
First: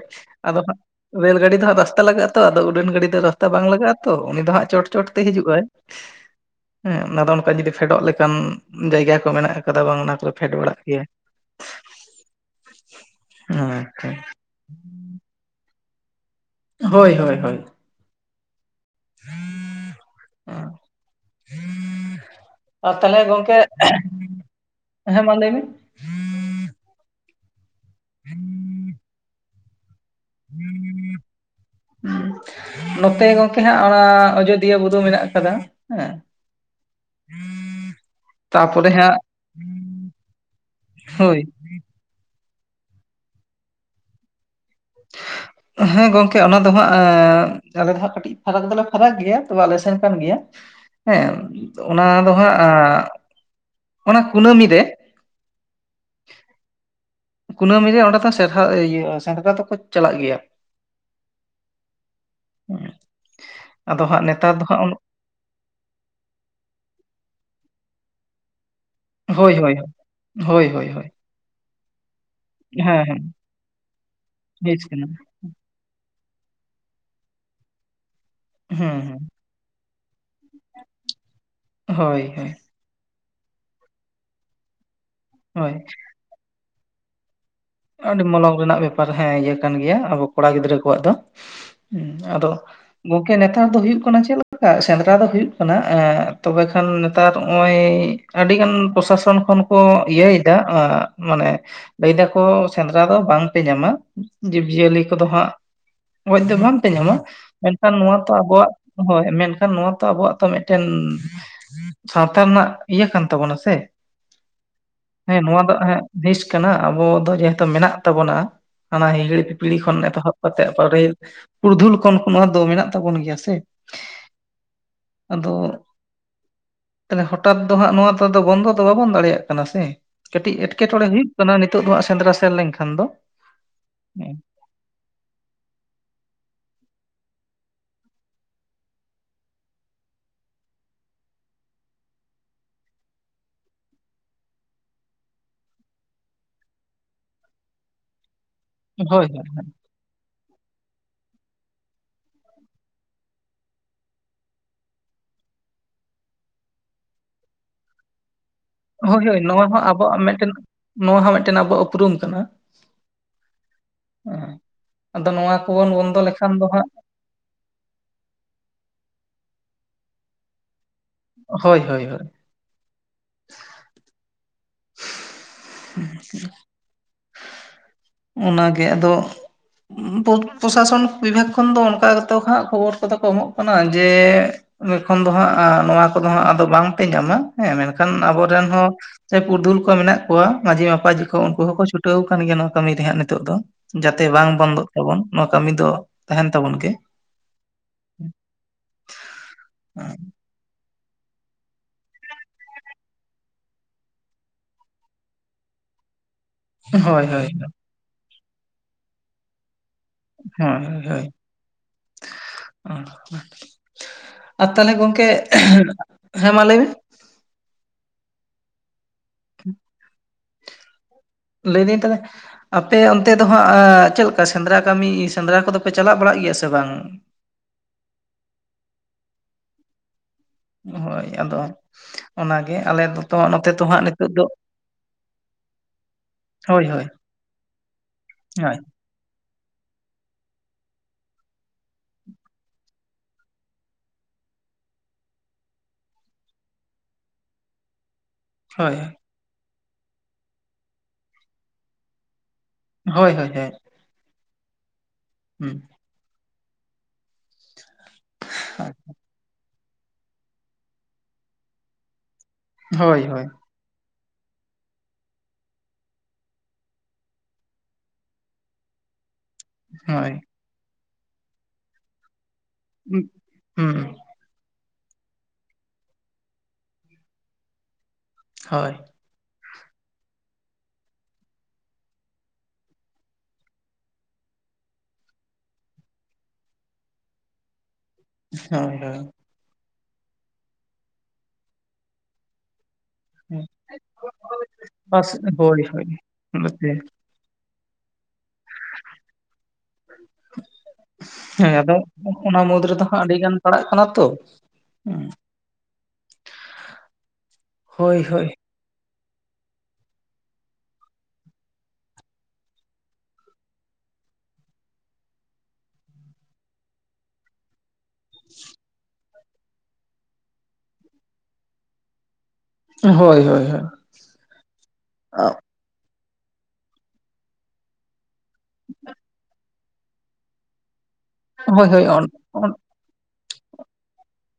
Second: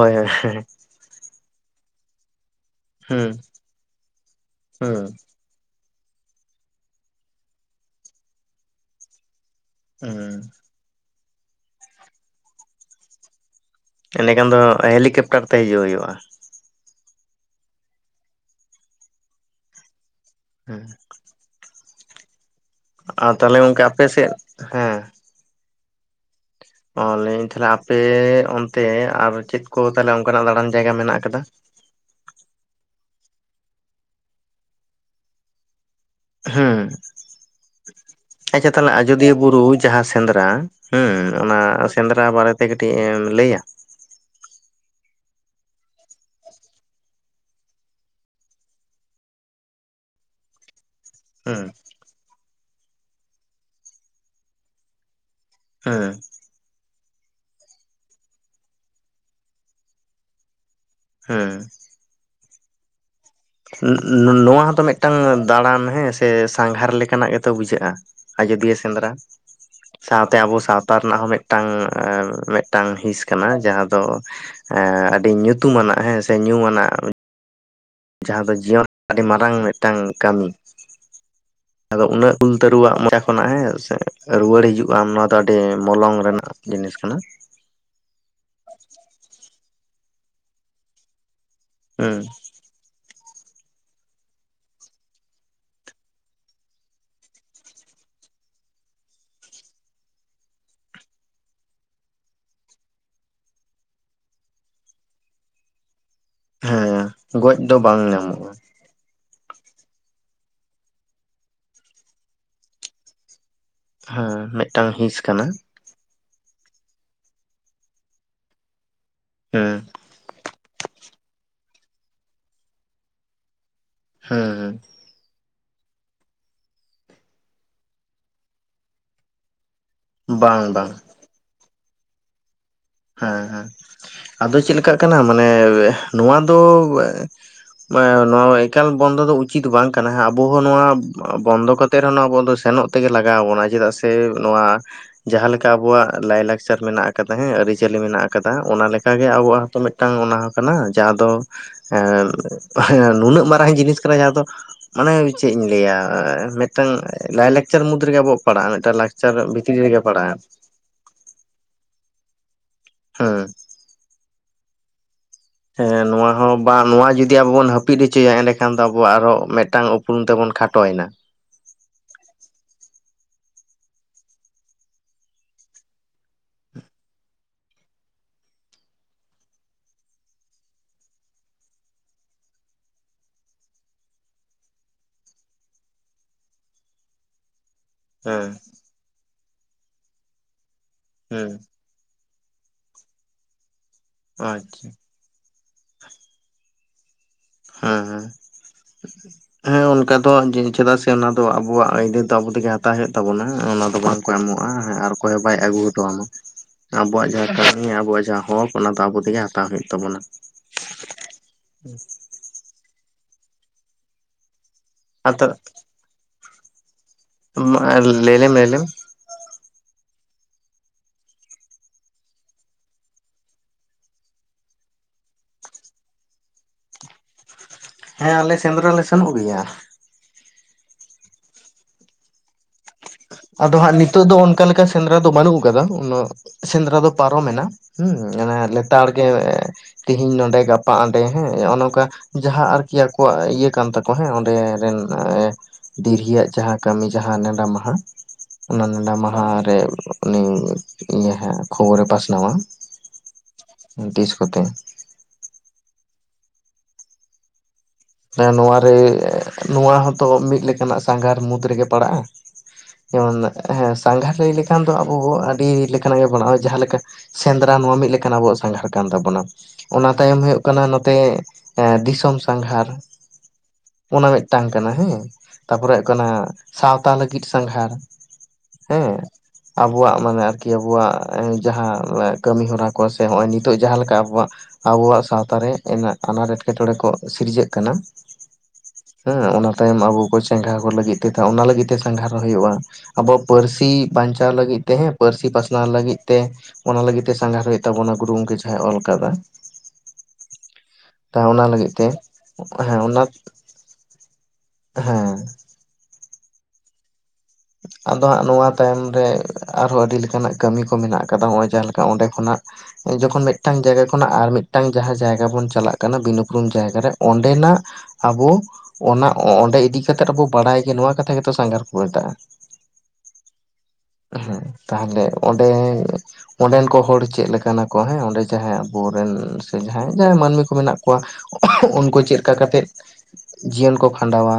ᱟᱫᱚ ᱦᱟᱸᱜ ᱨᱮᱹᱞ ᱜᱟᱹᱰᱤ ᱫᱚ ᱦᱟᱸᱜ ᱨᱟᱥᱛᱟ ᱞᱟᱜᱟᱜ -ᱟ ᱛᱚ, ᱟᱫᱚ ᱩᱰᱟᱹᱱ ᱜᱟᱹᱰᱤ ᱫᱚ
ᱦᱩᱸ
ᱨᱟᱥᱛᱟ ᱵᱟᱝ ᱞᱟᱜᱟᱜᱼᱟ ᱛᱚ᱾ ᱩᱱᱤ ᱫᱚ ᱦᱟᱸᱜ ᱪᱚᱴ
ᱦᱩᱸ
ᱪᱚᱴ ᱛᱮ ᱦᱤᱡᱩᱜᱼᱟᱭ᱾ ᱥᱤ ᱟᱫᱚ ᱚᱱᱠᱟ ᱡᱩᱫᱤ ᱯᱷᱮᱰᱚᱜ ᱞᱮᱠᱟᱱ ᱡᱟᱭᱜᱟ ᱠᱚ ᱢᱮᱱᱟᱜ-ᱟ᱾ ᱚᱱᱠᱟ ᱫᱚ ᱵᱟᱝ, ᱚᱱᱟ ᱠᱚᱨᱮ
ᱦᱩᱸ
ᱯᱷᱮᱰ ᱵᱟᱲᱟᱜ ᱜᱮᱭᱟ ᱾ ᱦᱩᱸ
ᱮᱸᱰᱮᱠᱷᱟᱱ ᱫᱚ ᱦᱮᱞᱤᱠᱮᱯᱴᱟᱨ ᱛᱮ ᱦᱤᱡᱩᱜ ᱦᱩᱭᱩᱜᱼᱟ᱾
ᱦᱳᱭ ᱦᱳᱭ ᱦᱳᱭ᱾
ᱦᱮᱸ
ᱟᱨ ᱛᱟᱦᱚᱞᱮ ᱜᱚᱝᱠᱮ, ᱦᱮᱸ ᱢᱟ ᱞᱟᱹᱭ ᱢᱮ᱾
ᱚ ᱞᱟᱹᱭ ᱟᱹᱧ ᱛᱟᱦᱞᱮ ᱟᱯᱮ ᱚᱱᱛᱮ ᱟᱨ ᱪᱮᱫ ᱠᱚ ᱛᱟᱦᱞᱮ ᱚᱱᱠᱟ ᱱᱟᱜ ᱫᱟᱬᱟᱱ ᱡᱟᱭᱜᱟ ᱢᱮᱱᱟᱜ ᱟᱠᱟᱫᱟ?
ᱱᱚᱛᱮ ᱜᱚᱝᱠᱮ ᱦᱟᱸᱜ, ᱚᱱᱟ ᱟᱡᱚᱫᱤᱭᱟᱹ ᱵᱩᱨᱩ ᱢᱮᱱᱟᱜ ᱟᱠᱟᱫᱟ ᱦᱮᱸ᱾
ᱦᱩᱸ ᱟᱪᱪᱷᱟ,
ᱛᱟᱯᱚᱨᱮ
ᱛᱟᱦᱞᱮ
ᱦᱟᱸᱜ
ᱟᱡᱚᱫᱤᱭᱟᱹ ᱵᱩᱨᱩ ᱡᱟᱦᱟᱸ ᱥᱮᱸᱫᱽᱨᱟ ᱦᱩᱸ,
ᱦᱳᱭ
ᱚᱱᱟ ᱥᱮᱸᱫᱽᱨᱟ ᱵᱟᱨᱮᱛᱮ ᱠᱟᱹᱴᱤᱡ ᱮᱢ ᱞᱟᱹᱭ-ᱟ?
ᱦᱮᱸ, ᱜᱚᱝᱠᱮ ᱚᱱᱟ ᱫᱚ ᱦᱟᱸᱜ, ᱟᱞᱮ ᱫᱚ ᱦᱟᱸᱜ ᱠᱟᱹᱴᱤᱡ ᱯᱷᱟᱨᱟᱠ ᱫᱚᱞᱮ ᱯᱷᱟᱨᱟᱠ ᱜᱮᱭᱟ, ᱛᱚᱵᱮ ᱟᱞᱮ ᱥᱮᱱ ᱠᱟᱱ ᱜᱮᱭᱟ᱾ ᱦᱮᱸ,
ᱦᱩᱸ
ᱚᱱᱟ ᱫᱚ ᱦᱟᱸᱜ-ᱟ, ᱚᱱᱟ ᱠᱩᱱᱟᱹᱢᱤ ᱨᱮ
ᱦᱮᱸ
ᱠᱩᱱᱟᱹᱢᱤ ᱨᱮ ᱚᱸᱰᱮ ᱫᱚ ᱥᱮᱦᱨᱟ <unintelligible> ᱥᱮᱸᱫᱽᱨᱟ ᱫᱚᱠᱚ ᱪᱟᱞᱟᱜ ᱜᱮᱭᱟ᱾
ᱦᱮᱸ
<inaudible> ᱟᱫᱚ ᱦᱟᱸᱜ
ᱱᱚ-ᱱᱚ
ᱱᱮᱛᱟᱨ
ᱱᱚᱣᱟ
ᱫᱚ
ᱦᱚᱸᱛᱚ
ᱦᱟᱸᱜ
ᱢᱮᱫᱴᱟᱝ ᱫᱟᱬᱟᱱ ᱦᱮᱸ ᱥᱮ ᱥᱟᱸᱜᱷᱟᱨ ᱞᱮᱠᱟᱱᱟᱜ ᱜᱮᱛᱚ ᱵᱩᱡᱷᱟᱹᱜᱼᱟ, ᱟᱡᱚᱫᱤᱭᱟᱹ ᱥᱮᱸᱫᱽᱨᱟ?
ᱦᱳᱭ ᱦᱳᱭ
ᱥᱟᱶᱛᱮ ᱟᱵᱚ
ᱦᱳᱭ ᱦᱳᱭ
ᱥᱟᱶᱛᱟ
ᱦᱳᱭ
ᱨᱮᱱᱟᱜ ᱦᱚᱸ ᱢᱮᱫ ᱴᱟᱝ ᱢᱮᱫᱴᱟᱝ
ᱦᱮᱸ ᱦᱮᱸ
ᱦᱤᱸᱥ ᱠᱟᱱᱟ ᱡᱟᱦᱟᱸ ᱫᱚ
ᱦᱤᱸᱥ ᱠᱟᱱᱟ ᱦᱩᱸ
ᱟᱹᱰᱤ ᱧᱩᱛ ᱧᱩᱛᱩᱢᱟᱱᱟᱜ ᱦᱮᱸ ᱥᱮ ᱧᱩ ᱟᱱᱟᱜ ᱡᱟᱦᱟᱸ ᱫᱚ ᱡᱤᱭᱚᱱ
ᱦᱩᱸ
ᱟᱹᱰᱤ ᱢᱟᱨᱟᱝ ᱢᱤᱫ ᱢᱤᱫᱴᱟᱝ ᱠᱟᱹᱢᱤ, ᱟᱫᱚ
ᱦᱳᱭ
ᱩᱱᱟᱹᱜ
ᱦᱳᱭ
ᱩᱞ ᱛᱟᱹᱨᱩᱣᱟᱜ ᱢᱟᱪᱟ ᱠᱷᱚᱱᱟᱜ ᱦᱮᱸ ᱨᱩᱣᱟᱹᱲ ᱦᱤᱡᱩᱜ ᱟ ᱱᱚᱣᱟ ᱫᱚ ᱟᱹᱰᱤ
ᱦᱳᱭ
ᱢᱚᱞᱚᱝ ᱨᱮᱱᱟᱜ ᱡᱤᱱᱤᱥ ᱠᱟᱱᱟ᱾
ᱟᱹᱰᱤ ᱢᱚᱞᱚᱝ ᱨᱮᱱᱟᱜ ᱵᱮᱯᱟᱨ ᱦᱮᱸ ᱤᱭᱟᱹ ᱠᱟᱱ ᱜᱮᱭᱟ, ᱟᱵᱚ ᱠᱚᱲᱟ ᱜᱤᱫᱽᱨᱟᱹ ᱠᱚᱣᱟᱜ ᱫᱚ᱾ ᱦᱮᱸ ᱟᱫᱚ ᱜᱚᱝᱠᱮ ᱱᱮᱛᱟᱨ ᱫᱚ ᱦᱩᱭᱩᱜ ᱠᱟᱱᱟ, ᱪᱮᱫ ᱞᱮᱠᱟ ᱥᱮᱸᱫᱽᱨᱟ ᱫᱚ ᱦᱩᱭᱩᱜ ᱠᱟᱱᱟ ᱛᱚᱵᱮ ᱠᱷᱟᱱ ᱱᱮᱛᱟᱨ ᱱᱚᱜᱼᱚᱭ ᱟᱹᱰᱤ ᱜᱟᱱ ᱯᱨᱚᱥᱟᱥᱚᱱ ᱠᱷᱚᱱ ᱠᱚ ᱤᱭᱟᱹᱭᱮᱫᱟ ᱢᱟᱱᱮ ᱞᱟᱹᱭ ᱫᱟ ᱠᱚ ᱥᱮᱸᱫᱽᱨᱟ ᱫᱚ ᱵᱟᱝᱯᱮ ᱧᱟᱢᱟ ᱡᱤᱵᱽᱡᱤᱭᱟᱹᱞᱤ ᱠᱚᱫᱚ ᱦᱟᱸᱜ ᱜᱚᱡ ᱫᱚ ᱵᱟᱝᱯᱮ
ᱦᱮᱸ
ᱧᱟᱢᱟ
ᱜᱚᱡ ᱫᱚ
ᱢᱮᱱᱠᱷᱟᱱ
ᱵᱟᱝ
ᱱᱚᱣᱟ ᱛᱚ
ᱧᱟᱢᱚᱜᱼᱟ
ᱟᱵᱚᱣᱟᱜ ᱦᱳᱭ ᱢᱮᱱᱠᱷᱟᱱ ᱱᱚᱣᱟ ᱛᱚ ᱟᱵᱚᱣᱟᱜ ᱛᱚ ᱢᱤᱫᱴᱮᱱ ᱥᱟᱶᱛᱟ ᱨᱮᱱᱟᱜ ᱤᱭᱟᱹ ᱠᱟᱱ ᱛᱟᱵᱚᱱᱟ ᱥᱮ?
ᱦᱮᱸ ᱢᱤᱫᱴᱟᱝ ᱦᱤᱸᱥ
ᱦᱮᱸ
ᱠᱟᱱᱟ
ᱱᱚᱣᱟ ᱫᱚ ᱦᱮ ᱦᱤᱥ ᱠᱟᱱᱟ ᱟᱵᱚ ᱡᱮᱦᱮᱛᱩ ᱢᱮᱱᱟᱜ ᱛᱟᱵᱚᱱᱟ, ᱦᱟᱱᱟ ᱦᱤᱸᱦᱤᱲᱤᱼᱯᱤᱯᱤᱲᱤ
ᱦᱮᱸ
ᱠᱷᱚᱱ ᱮᱛᱚᱦᱚᱵ ᱯᱟᱛᱮᱫ <unintelligible> ᱯᱟᱨᱮᱞ <unintelligible> ᱯᱩᱨᱫᱷᱩᱞ ᱠᱷᱚᱱ ᱱᱚᱣᱟ ᱫᱚ ᱢᱮᱱᱟᱜ ᱛᱟᱵᱚᱱ ᱜᱮᱭᱟ ᱥᱮ?
ᱦᱮᱸ ᱦᱮᱸ
ᱟᱫᱚ ᱛᱟᱦᱞᱮ ᱦᱚᱴᱟᱛ ᱫᱚ ᱦᱟᱸᱜ ᱱᱚᱣᱟ ᱛᱚ ᱵᱚᱱᱫᱚ ᱫᱚ ᱵᱟᱵᱚᱱ ᱫᱟᱲᱮᱭᱟᱜ ᱠᱟᱱᱟ ᱥᱮ ᱠᱟᱹᱴᱤᱡ
ᱵᱟᱝ ᱵᱟᱝ
ᱮᱴᱠᱮᱴᱚᱬᱮ ᱦᱩᱭᱩᱜ ᱠᱟᱱᱟ᱾ ᱱᱤᱛᱚᱜ ᱫᱚ ᱦᱟᱸᱜ ᱥᱮᱸᱫᱽᱨᱟ ᱥᱮᱱ ᱞᱮᱱᱠᱷᱟᱱ ᱫᱚ
ᱦᱮᱸ ᱦᱮᱸ
ᱦᱮᱸ
ᱟᱫᱚ ᱪᱮᱫ ᱞᱮᱠᱟᱜ ᱠᱟᱱᱟ ᱢᱟᱱᱮ ᱱᱚᱣᱟ ᱫᱚ ᱱᱚᱣᱟ ᱮᱠᱟᱞ ᱵᱚᱱᱫᱚ ᱫᱚ ᱩᱪᱤᱛ ᱵᱟᱝ ᱠᱟᱱᱟ ᱟᱵᱚ ᱦᱚᱸ ᱱᱚᱣᱟ ᱵᱚᱱᱫᱚ ᱠᱟᱛᱮ ᱛᱮ ᱨᱮᱦᱚᱸ ᱟᱵᱚ ᱫᱚ ᱥᱮᱱᱚᱜ ᱛᱮᱜᱮ ᱞᱟᱜᱟᱣ ᱵᱚᱱᱟ ᱪᱮᱫᱟᱜ ᱥᱮ ᱱᱚᱣᱟ ᱡᱟᱦᱟᱸ ᱞᱮᱠᱟ ᱟᱵᱚᱣᱟᱜ ᱞᱟᱭᱞᱟᱠᱪᱟᱨ ᱢᱮᱱᱟᱜ ᱟᱠᱟᱫᱟ ᱟᱹᱨᱤᱪᱟᱹᱞᱤ ᱢᱮᱱᱟᱜ ᱟᱠᱟᱫᱟ ᱚᱱᱟ
ᱦᱳᱭ
ᱞᱮᱠᱟᱜᱮ
ᱦᱳᱭ
ᱟᱵᱚᱣᱟᱜ ᱦᱚᱸᱛᱚ ᱢᱤᱫᱴᱟᱝ ᱚᱱᱟ ᱦᱚᱸ ᱠᱟᱱᱟ ᱡᱟᱦᱟᱸ ᱫᱚ ᱱᱩᱱᱟᱹᱜ ᱢᱟᱨᱟᱝ ᱡᱤᱱᱤᱥ ᱠᱟᱱᱟ ᱡᱟᱦᱟᱸ ᱫᱚ ᱢᱟᱱᱮ ᱪᱮᱫ ᱤᱧ ᱞᱟᱹᱭᱟ ᱢᱤᱫᱴᱟᱝ ᱞᱟᱭᱞᱟᱠᱪᱟᱨ ᱢᱩᱫᱽ ᱨᱮᱜᱮ ᱟᱵᱚᱣᱟᱜ ᱯᱟᱲᱟᱜᱼᱟ ᱢᱤᱫᱴᱟᱝ
ᱦᱳᱭ
ᱞᱟᱠᱪᱟᱨ
ᱦᱳᱭ ᱱᱚᱣᱟ
ᱵᱷᱤᱛᱨᱤ
ᱦᱚᱸ
ᱨᱮᱜᱮ
ᱟᱵᱚᱣᱟᱜ
ᱯᱟᱲᱟᱜᱼᱟ
ᱢᱤᱫᱴᱮᱱ ᱱᱚᱣᱟ ᱦᱚᱸ ᱢᱤᱫᱴᱮᱱ ᱟᱵᱚᱣᱟᱜ ᱩᱯᱨᱩᱢ ᱠᱟᱱᱟ᱾
ᱦᱮᱸ
ᱦᱮᱸ ᱟᱫᱚ ᱱᱚᱣᱟ ᱠᱚᱵᱚᱱ
ᱦᱮᱸ
ᱵᱚᱱᱫᱚ
ᱱᱚᱣᱟ
ᱞᱮᱠᱷᱟᱱ
ᱦᱚᱸ
ᱫᱚ
ᱵᱟ
ᱦᱟᱸᱜ
ᱱᱚᱣᱟ ᱦᱚᱸ ᱡᱩᱫᱤ ᱟᱵᱚ ᱵᱚᱱ ᱡᱟᱹᱯᱤᱫ ᱦᱚᱪᱚᱭᱟ ᱮᱱᱠᱷᱟᱱ ᱫᱚ ᱟᱵᱚᱣᱟᱜ ᱟᱨᱦᱚᱸ ᱢᱤᱫᱴᱟᱝ ᱩᱯᱨᱩᱢ ᱛᱮᱵᱚᱱ ᱠᱷᱟᱴᱚᱭᱮᱱᱟ
ᱦᱳᱭ ᱦᱳᱭ ᱦᱳᱭ <unintelligible> ᱚᱱᱟᱜᱮ ᱟᱫᱚ ᱯᱨᱚᱥᱟᱥᱚᱱ ᱵᱤᱵᱷᱟᱜᱽ ᱠᱷᱚᱱ ᱫᱚ ᱚᱱᱠᱟ ᱦᱟᱜ ᱠᱷᱚᱵᱚᱨ ᱠᱚᱫᱚ ᱠᱚ ᱮᱢᱚᱜ ᱠᱟᱱᱟ ᱡᱮ ᱮᱸᱰᱮ ᱠᱷᱚᱱ ᱫᱚ ᱦᱟᱸᱜ ᱱᱚᱣᱟ ᱠᱚᱫᱚ ᱦᱟᱸᱜ ᱟᱫᱚ ᱵᱟᱝᱯᱮ ᱧᱟᱢᱟ ᱦᱮᱸ ᱠᱷᱟᱱ
ᱦᱮᱸ
ᱟᱵᱚᱨᱮᱱ ᱦᱚᱸ ᱯᱩᱨᱩᱫᱷᱩᱞ ᱠᱚ ᱢᱮᱱᱟᱜ ᱠᱚᱣᱟ ᱢᱟᱺᱡᱷᱤ- ᱢᱟᱯᱟᱡᱷᱤ ᱠᱚ
ᱦᱮᱸ
ᱩᱱᱠᱩ ᱦᱚᱸᱠᱚ ᱪᱩᱴᱤᱜ ᱟ ᱪᱷᱩᱴᱟᱹᱣ ᱟᱠᱚ ᱜᱮᱭᱟ᱾ ᱱᱚᱣᱟ ᱠᱟᱹᱢᱤ ᱨᱮ ᱦᱟᱸᱜ ᱱᱤᱛᱚᱜ ᱫᱚ ᱡᱟᱛᱮ ᱵᱟᱝ ᱵᱚᱱᱫᱚᱜ
ᱟᱪᱪᱷᱟ
ᱛᱟᱵᱚᱱ ᱱᱚᱣᱟ ᱠᱟᱹᱢᱤ ᱫᱚ ᱛᱟᱦᱮᱱ ᱛᱟᱵᱚᱱ ᱜᱮ
ᱦᱮᱸ ᱦᱮᱸ ᱦᱮᱸ ᱚᱱᱠᱟ ᱫᱚ ᱪᱮᱫᱟᱜ ᱥᱮ ᱚᱱᱟ ᱫᱚ ᱟᱵᱚᱣᱟᱜ ᱟᱹᱭᱫᱟᱹᱨ ᱫᱚ ᱟᱵᱚ ᱛᱮᱜᱮ ᱦᱟᱛᱟᱣ ᱦᱩᱭᱩᱜ ᱛᱟᱵᱚᱱᱟ ᱚᱱᱟ ᱫᱚ ᱵᱟᱝ ᱠᱚ ᱮᱢᱚᱜᱼᱟ ᱟᱨ ᱚᱜᱩ ᱦᱚᱸ ᱵᱟᱭ ᱟᱹᱜᱩ
ᱦᱳᱭ
ᱟᱵᱚᱣᱟᱜ
ᱦᱳᱭ
ᱡᱟᱦᱟᱸ ᱠᱟᱹᱢᱤ ᱟᱵᱩᱣᱟᱜ ᱡᱟᱦᱟᱸ ᱦᱚᱠ ᱚᱱᱟ ᱫᱚ ᱟᱵᱚ ᱛᱮᱜᱮ ᱦᱟᱛᱟᱣ ᱦᱩᱭᱩᱜ ᱛᱟᱵᱚᱱᱟ᱾
ᱦᱮᱸ ᱦᱮ ᱟᱨ ᱛᱟᱦᱚᱞᱮ ᱜᱚᱝᱠᱮ ᱦᱮᱸ ᱢᱟ ᱞᱟᱹᱭ ᱢᱮ
ᱞᱟᱹᱭ ᱞᱮᱢ ᱞᱟᱹᱭ ᱞᱮᱢ ᱾
ᱴᱷᱤᱠ ᱞᱟᱹᱭ ᱫᱧ ᱛᱟᱦᱚᱞᱮ <unintelligible> ᱟᱯᱮ ᱚᱱᱛᱮ ᱫᱚ ᱦᱟᱸᱜ ᱪᱮᱫ ᱞᱮᱠᱟ ᱥᱮᱸᱫᱽᱨᱟ ᱠᱟᱹᱢᱤ ᱥᱮᱸᱫᱽᱨᱟ ᱠᱚᱫᱚᱯᱮ ᱪᱟᱞᱟᱜ ᱵᱟᱲᱟᱜ ᱜᱮᱭᱟ ᱥᱮ ᱵᱟᱝ
ᱦᱮᱸ ᱟᱞᱮ ᱥᱮᱸᱫᱽᱨᱟ ᱞᱮ ᱥᱮᱱᱚᱜ ᱜᱮᱭᱟ
ᱦᱳᱭ ᱟᱫᱚ ᱚᱱᱟᱜᱮ ᱟᱞᱮ ᱫᱚ
ᱟᱫᱚ ᱦᱟᱸᱜ ᱱᱤᱛᱚᱜ ᱫᱚ ᱚᱱᱠᱟ ᱞᱮᱠᱟ ᱥᱮᱸᱫᱽᱨᱟ ᱫᱚ ᱵᱟᱹᱱᱩᱜ ᱟᱠᱟᱫᱟ ᱩᱱᱟᱹᱜ
ᱦᱳᱭ
ᱥᱮᱸᱫᱽᱨᱟ
ᱦᱳᱭ
ᱫᱚ ᱯᱟᱨᱚᱢᱮᱱᱟ ᱦᱮᱸ ᱢᱮ
ᱦᱳᱭ
ᱞᱮᱛᱟᱲ ᱜᱮ ᱛᱮᱦᱮᱧ ᱱᱚᱰᱮ ᱜᱟᱯᱟ ᱦᱟᱸᱰᱮ ᱦᱮᱸ ᱱᱚᱜᱼᱚ ᱱᱚᱝᱠᱟ ᱡᱟᱦᱟᱸ ᱟᱨᱠᱤ ᱟᱠᱚᱣᱟᱜ ᱤᱭᱟᱹ ᱠᱟᱱ ᱛᱟᱠᱚ ᱦᱮᱸ ᱚᱸᱰᱮ ᱨᱮᱱ ᱰᱤᱨᱦᱤᱭᱟᱜ ᱡᱟᱦᱟᱸ ᱠᱟᱹᱢᱤ ᱡᱟᱦᱟᱸ ᱱᱮᱰᱟ ᱢᱟᱦᱟ ᱚᱱᱟ
ᱦᱳᱭ
ᱱᱮᱰᱟ ᱢᱟᱦᱟ ᱩᱱᱤ ᱤᱭᱟᱹ ᱠᱷᱚᱵᱚᱨᱮ ᱯᱟᱥᱱᱟᱣᱟ
ᱦᱳᱭ ᱦᱳᱭ ᱦᱳᱭ
ᱛᱤᱥ ᱠᱚᱛᱮ
ᱦᱮᱸ
ᱱᱚᱣᱟ ᱨᱮ ᱱᱚᱣᱟ ᱦᱚᱸᱛᱚ ᱢᱤᱫ ᱞᱮᱠᱟᱱᱟᱜ ᱥᱟᱸᱜᱷᱟᱨ ᱢᱩᱫᱽ ᱨᱮᱜᱮ ᱯᱟᱲᱟᱜᱼᱟ
ᱦᱳᱭ
ᱡᱮᱢᱚᱱ
ᱦᱳᱭ
ᱦᱮ ᱥᱟᱸᱜᱷᱟᱨ ᱞᱟᱹᱭ ᱞᱮᱠᱷᱟᱱ ᱫᱚ ᱟᱵᱚ ᱟᱹᱰᱤ ᱞᱮᱠᱟᱱᱟᱜ ᱜᱮ ᱵᱟ ᱡᱟᱦᱟᱸ ᱞᱮᱠᱟ ᱥᱮᱸᱫᱽᱨᱟ ᱱᱚᱣᱟ ᱢᱤᱫ ᱞᱮᱠᱟᱱᱜ ᱟᱵᱚᱣᱟᱜ ᱥᱟᱸᱜᱷᱟᱨ ᱠᱟᱱ ᱛᱟᱵᱚᱱᱟ᱾ ᱚᱱᱟ
ᱦᱳᱭ
ᱛᱟᱭᱚᱢ ᱦᱩᱭᱩᱜ ᱠᱟᱱᱟ ᱱᱚᱛᱮ ᱫᱤᱥᱚᱢ ᱮ ᱥᱟᱸᱜᱷᱟᱨ᱾
ᱩᱸᱜ ᱦᱮᱸ᱾
ᱚᱱᱟ ᱢᱤᱫᱴᱟᱝ ᱠᱟᱱᱟ ᱦᱮᱸ ᱛᱟᱯᱚᱨᱮ ᱠᱟᱱᱟ ᱥᱟᱶᱛᱟ ᱞᱟᱹᱜᱤᱫ ᱥᱟᱸᱜᱷᱟᱨ᱾
ᱦᱳᱭ
ᱦᱮᱸ ᱟᱵᱚᱣᱟᱜ ᱢᱟᱱᱮ ᱟᱨᱠᱤ ᱟᱵᱩᱣᱟᱜ ᱡᱟᱦᱟᱸ ᱠᱟᱹᱢᱤᱦᱚᱨᱟ ᱠᱚ, ᱥᱮ ᱱᱚᱜ ᱚᱭ ᱱᱤᱛᱚᱜ ᱡᱟᱦᱟᱸ ᱞᱮᱠᱟ ᱟᱵᱚᱣᱟᱜ ᱟᱵᱩᱣᱟᱜ ᱥᱟᱶᱛᱟ ᱨᱮ ᱮᱱᱮ ᱟᱱᱟᱴ ᱮᱸᱴᱠᱮᱴᱚᱬᱮ ᱠᱚ ᱥᱤᱨᱡᱟᱹᱜ ᱠᱟᱱᱟ
ᱦᱳᱭ ᱦᱳᱭ
ᱦᱮᱸ ᱚᱱᱟ ᱮᱢ ᱟᱜᱩ ᱠᱚ ᱪᱮᱸᱜᱷᱟ ᱠᱚ ᱞᱟᱹᱜᱤᱫ ᱛᱮ ᱚᱱᱟ ᱞᱟᱹᱜᱤᱫ ᱛᱮ ᱥᱟᱸᱜᱷᱟᱨ ᱦᱩᱭᱩᱜᱼᱟ᱾ ᱟᱵᱚ ᱯᱟᱹᱨᱥᱤ ᱵᱟᱧᱪᱟᱣ ᱞᱟᱹᱜᱤᱫ ᱛᱮ ᱦᱮᱸ
ᱵᱟᱥ
ᱯᱟᱹᱨᱥᱤ
ᱦᱳᱭ
ᱯᱟᱥᱱᱟᱣ
ᱦᱳᱭ
ᱞᱟᱹᱜᱤᱫ ᱛᱮ
ᱱᱚᱛᱮ
ᱚᱱᱟ ᱞᱟᱹᱜᱤᱫ ᱛᱮ ᱥᱟᱸᱜᱷᱟᱨ ᱦᱩᱭᱩᱜ ᱛᱟᱵᱚᱱᱟ ᱜᱩᱨᱩ ᱜᱚᱢᱠᱮ ᱡᱟᱦᱟᱸ ᱚᱞ ᱠᱟᱫᱟ, ᱛᱟ ᱚᱱᱟ
ᱦᱮᱸ
ᱞᱟᱹᱜᱤᱫ
ᱟᱫᱚ
ᱛᱮ
ᱚᱱᱟ ᱢᱩᱫᱽ
ᱦᱮᱸ
ᱨᱮᱫᱚ ᱦᱟᱸᱜ
ᱚᱱᱟ
ᱟᱹᱰᱤ ᱜᱟᱱ ᱯᱟᱲᱟᱣᱜ ᱠᱟᱱᱟ ᱛᱚ, ᱩᱸ᱾
ᱦᱮᱸ
ᱦᱳᱭ
ᱟᱫᱚ ᱦᱟᱸᱜ
ᱦᱳᱭ
ᱱᱚᱣᱟ ᱛᱟᱭᱚᱢ ᱨᱮ ᱟᱨᱦᱚᱸ ᱟᱹᱰᱤ ᱞᱮᱠᱟᱱᱟᱜ ᱠᱟᱹᱢᱤ ᱠᱚ ᱢᱮᱱᱟᱜ ᱟᱠᱟᱫᱟ, ᱱᱚᱜ ᱚᱭ ᱡᱟᱦᱟᱸ ᱞᱮᱠᱟ ᱚᱸᱰᱮ ᱠᱷᱚᱱᱟᱜ ᱡᱚᱠᱷᱚᱱ ᱢᱤᱫᱴᱟᱝ ᱡᱟᱭᱜᱟ ᱠᱷᱚᱱᱟᱜ ᱟᱨ ᱢᱤᱫᱴᱟᱝ ᱡᱟᱦᱟᱸ ᱡᱟᱭᱜᱟ ᱵᱚᱱ ᱪᱟᱞᱟᱜ ᱠᱟᱱᱟ ᱵᱤᱱᱩᱯᱩᱨᱩᱢ ᱡᱟᱭᱜᱟᱨᱮ ᱚᱸᱰᱮᱱᱟᱜ ᱟᱵᱚ ᱚᱱᱟ ᱚᱸᱰᱮ ᱤᱫᱤ ᱠᱟᱛᱮᱜᱵᱚ ᱵᱟᱰᱟᱭ ᱜᱮ ᱱᱚᱣᱟ ᱠᱟᱛᱷᱟ ᱜᱮᱛᱚ ᱥᱟᱸᱜᱷᱟᱨ ᱠᱚ ᱢᱮᱛᱟᱜᱼᱟ᱾
ᱦᱳᱭ ᱦᱳᱭ ᱦᱳᱭ᱾
ᱦᱩᱸ ᱛᱟᱦᱚᱞᱮ ᱚᱸᱰᱮ ᱚᱸᱰᱮᱱ ᱠᱚ ᱦᱚᱲ ᱪᱮᱫ ᱞᱮᱠᱟᱱᱟ ᱠᱚ ᱦᱮᱸ ᱚᱸᱰᱮ ᱡᱟᱦᱟᱸ ᱟᱵᱚᱨᱮᱱ ᱥᱮ ᱡᱟᱦᱟᱸᱭ ᱵᱟᱝ ᱢᱟᱹᱱᱢᱤ ᱠᱚ ᱢᱮᱱᱟᱜ ᱠᱚᱣᱟ
ᱦᱳᱭ ᱦᱳᱭ
ᱩᱱᱠᱩ ᱪᱮᱫ ᱠᱟ ᱠᱟᱛᱮᱜ ᱡᱤᱭᱚᱱ ᱠᱚ ᱠᱷᱟᱸᱰᱟᱣᱟ᱾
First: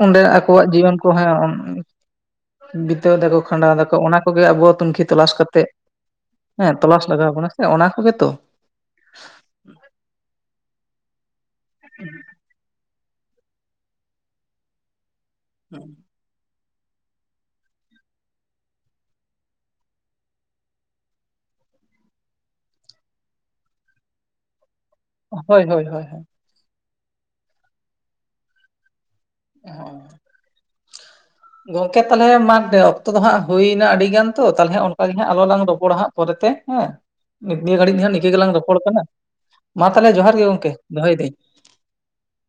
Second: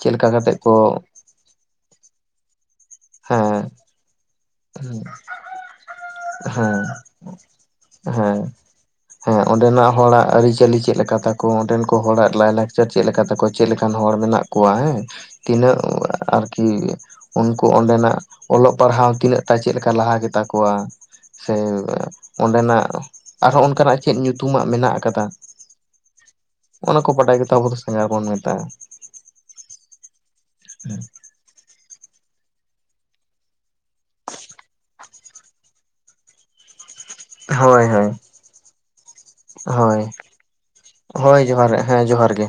ᱪᱮᱫ
ᱚᱸᱰᱮ
ᱞᱮᱠᱟ ᱠᱟᱛᱮᱜ
ᱟᱠᱚᱣᱟᱜ ᱡᱤᱭᱚᱱ ᱠᱚ ᱦᱮᱸ, ᱵᱤᱛᱟᱹᱣ ᱫᱟᱠᱚ
ᱦᱮᱸ
ᱠᱷᱟᱸᱰᱟᱣ ᱫᱟᱠᱚ ᱚᱱᱟ ᱠᱚᱜᱮ ᱟᱵᱚ ᱛᱩᱱᱠᱷᱤ ᱛᱚᱞᱟᱥ ᱠᱟᱛᱮᱜ, ᱦᱮᱸ ᱛᱚᱞᱟᱥ ᱞᱟᱜᱟᱣ ᱵᱚᱱᱟ ᱥᱮ ᱚᱱᱟ ᱠᱚᱜᱮ ᱛᱚ?
ᱦᱮᱸ ᱦᱮᱸ ᱚᱸᱰᱮᱱᱟᱜ ᱦᱚᱲᱟᱜ ᱟᱹᱨᱤᱪᱟᱹᱞᱤ ᱪᱮᱫ ᱞᱮᱠᱟ ᱛᱠᱚᱣᱟ ᱚᱸᱰᱮᱱ ᱠᱚ ᱦᱚᱲᱟᱜ ᱞᱟᱭ-ᱞᱟᱠᱪᱟᱨ ᱪᱮᱫ ᱞᱮᱠᱟ ᱛᱟᱠᱚᱣᱟ ᱪᱮᱫ ᱞᱮᱠᱟᱱ ᱦᱚᱲ ᱢᱮᱱᱟᱜ ᱠᱚᱣᱟ ᱦᱮᱸ ᱛᱤᱱᱟᱹᱜ ᱟᱨ ᱠᱤ ᱩᱱᱠᱩ ᱚᱱᱰᱮᱱᱟᱜ ᱚᱞᱚᱜ ᱯᱟᱲᱦᱟᱣ ᱛᱤᱱᱟᱹᱜ ᱴᱟ ᱪᱮᱫ ᱞᱮᱠᱟ ᱞᱟᱦᱟ ᱜᱮ ᱛᱟᱠᱚᱣᱟ ᱥᱮ ᱚᱸᱰᱮᱱᱟᱜ ᱟᱨᱦᱚᱸ ᱚᱱᱠᱟᱱᱟᱜ ᱪᱮᱫ ᱧᱩᱛᱩᱢᱟᱜ ᱢᱮᱱᱟᱜ ᱟᱠ ᱠᱟᱫᱟ
ᱦᱳᱭ ᱦᱳᱭ ᱦᱳᱭ ᱦᱳᱭ
ᱚᱱᱟ ᱠᱚ ᱵᱟᱰᱟᱭ ᱠᱟᱛᱮ ᱟᱵᱚ ᱫᱚ ᱥᱟᱸᱜᱷᱟᱨ ᱵᱚᱱ ᱢᱮᱛᱟᱜᱼᱟ᱾
ᱚᱦᱚᱸ <inaudible>
<inaudible>
ᱦ ᱜᱚᱝᱠᱮ ᱛᱟᱦᱚᱞᱮ ᱢᱟᱫ ᱚᱠᱛᱚ ᱫᱚ ᱦᱟᱸᱜ ᱦᱩᱭᱱᱟ ᱟᱹᱰᱤ ᱜᱟᱱ ᱛᱚ ᱛᱟᱦᱞᱮ ᱚᱱᱟᱜ ᱜᱮ ᱦᱟᱸᱜ ᱟᱞᱚ ᱞᱟᱝ ᱨᱚᱯᱚᱲᱟ ᱦᱜ ᱯᱚᱨᱮᱛᱮ ᱦᱮᱸ ᱢᱤᱫ ᱱᱤᱭᱟᱹ
ᱦᱳᱭ
ᱜᱷᱟᱹᱲᱤᱡ
ᱦᱳᱭ
ᱱᱟᱦᱟᱜ ᱱᱤᱝᱟᱹ ᱜᱮᱞᱟᱝ ᱨᱚᱯᱚᱲ ᱠᱟᱱᱟ, ᱢᱟ
ᱦᱳᱭ
ᱛᱟᱦᱞᱮ ᱡᱚᱦᱟᱨ ᱜᱮ ᱜᱚᱝᱠᱮ ᱫᱚᱦᱚᱭ ᱫᱟᱹᱧ᱾ᱦᱚᱸ
ᱦᱳᱭ ᱡᱚᱦᱟᱨ ᱦᱮᱸ ᱡᱚᱦᱟᱨ ᱜᱮ᱾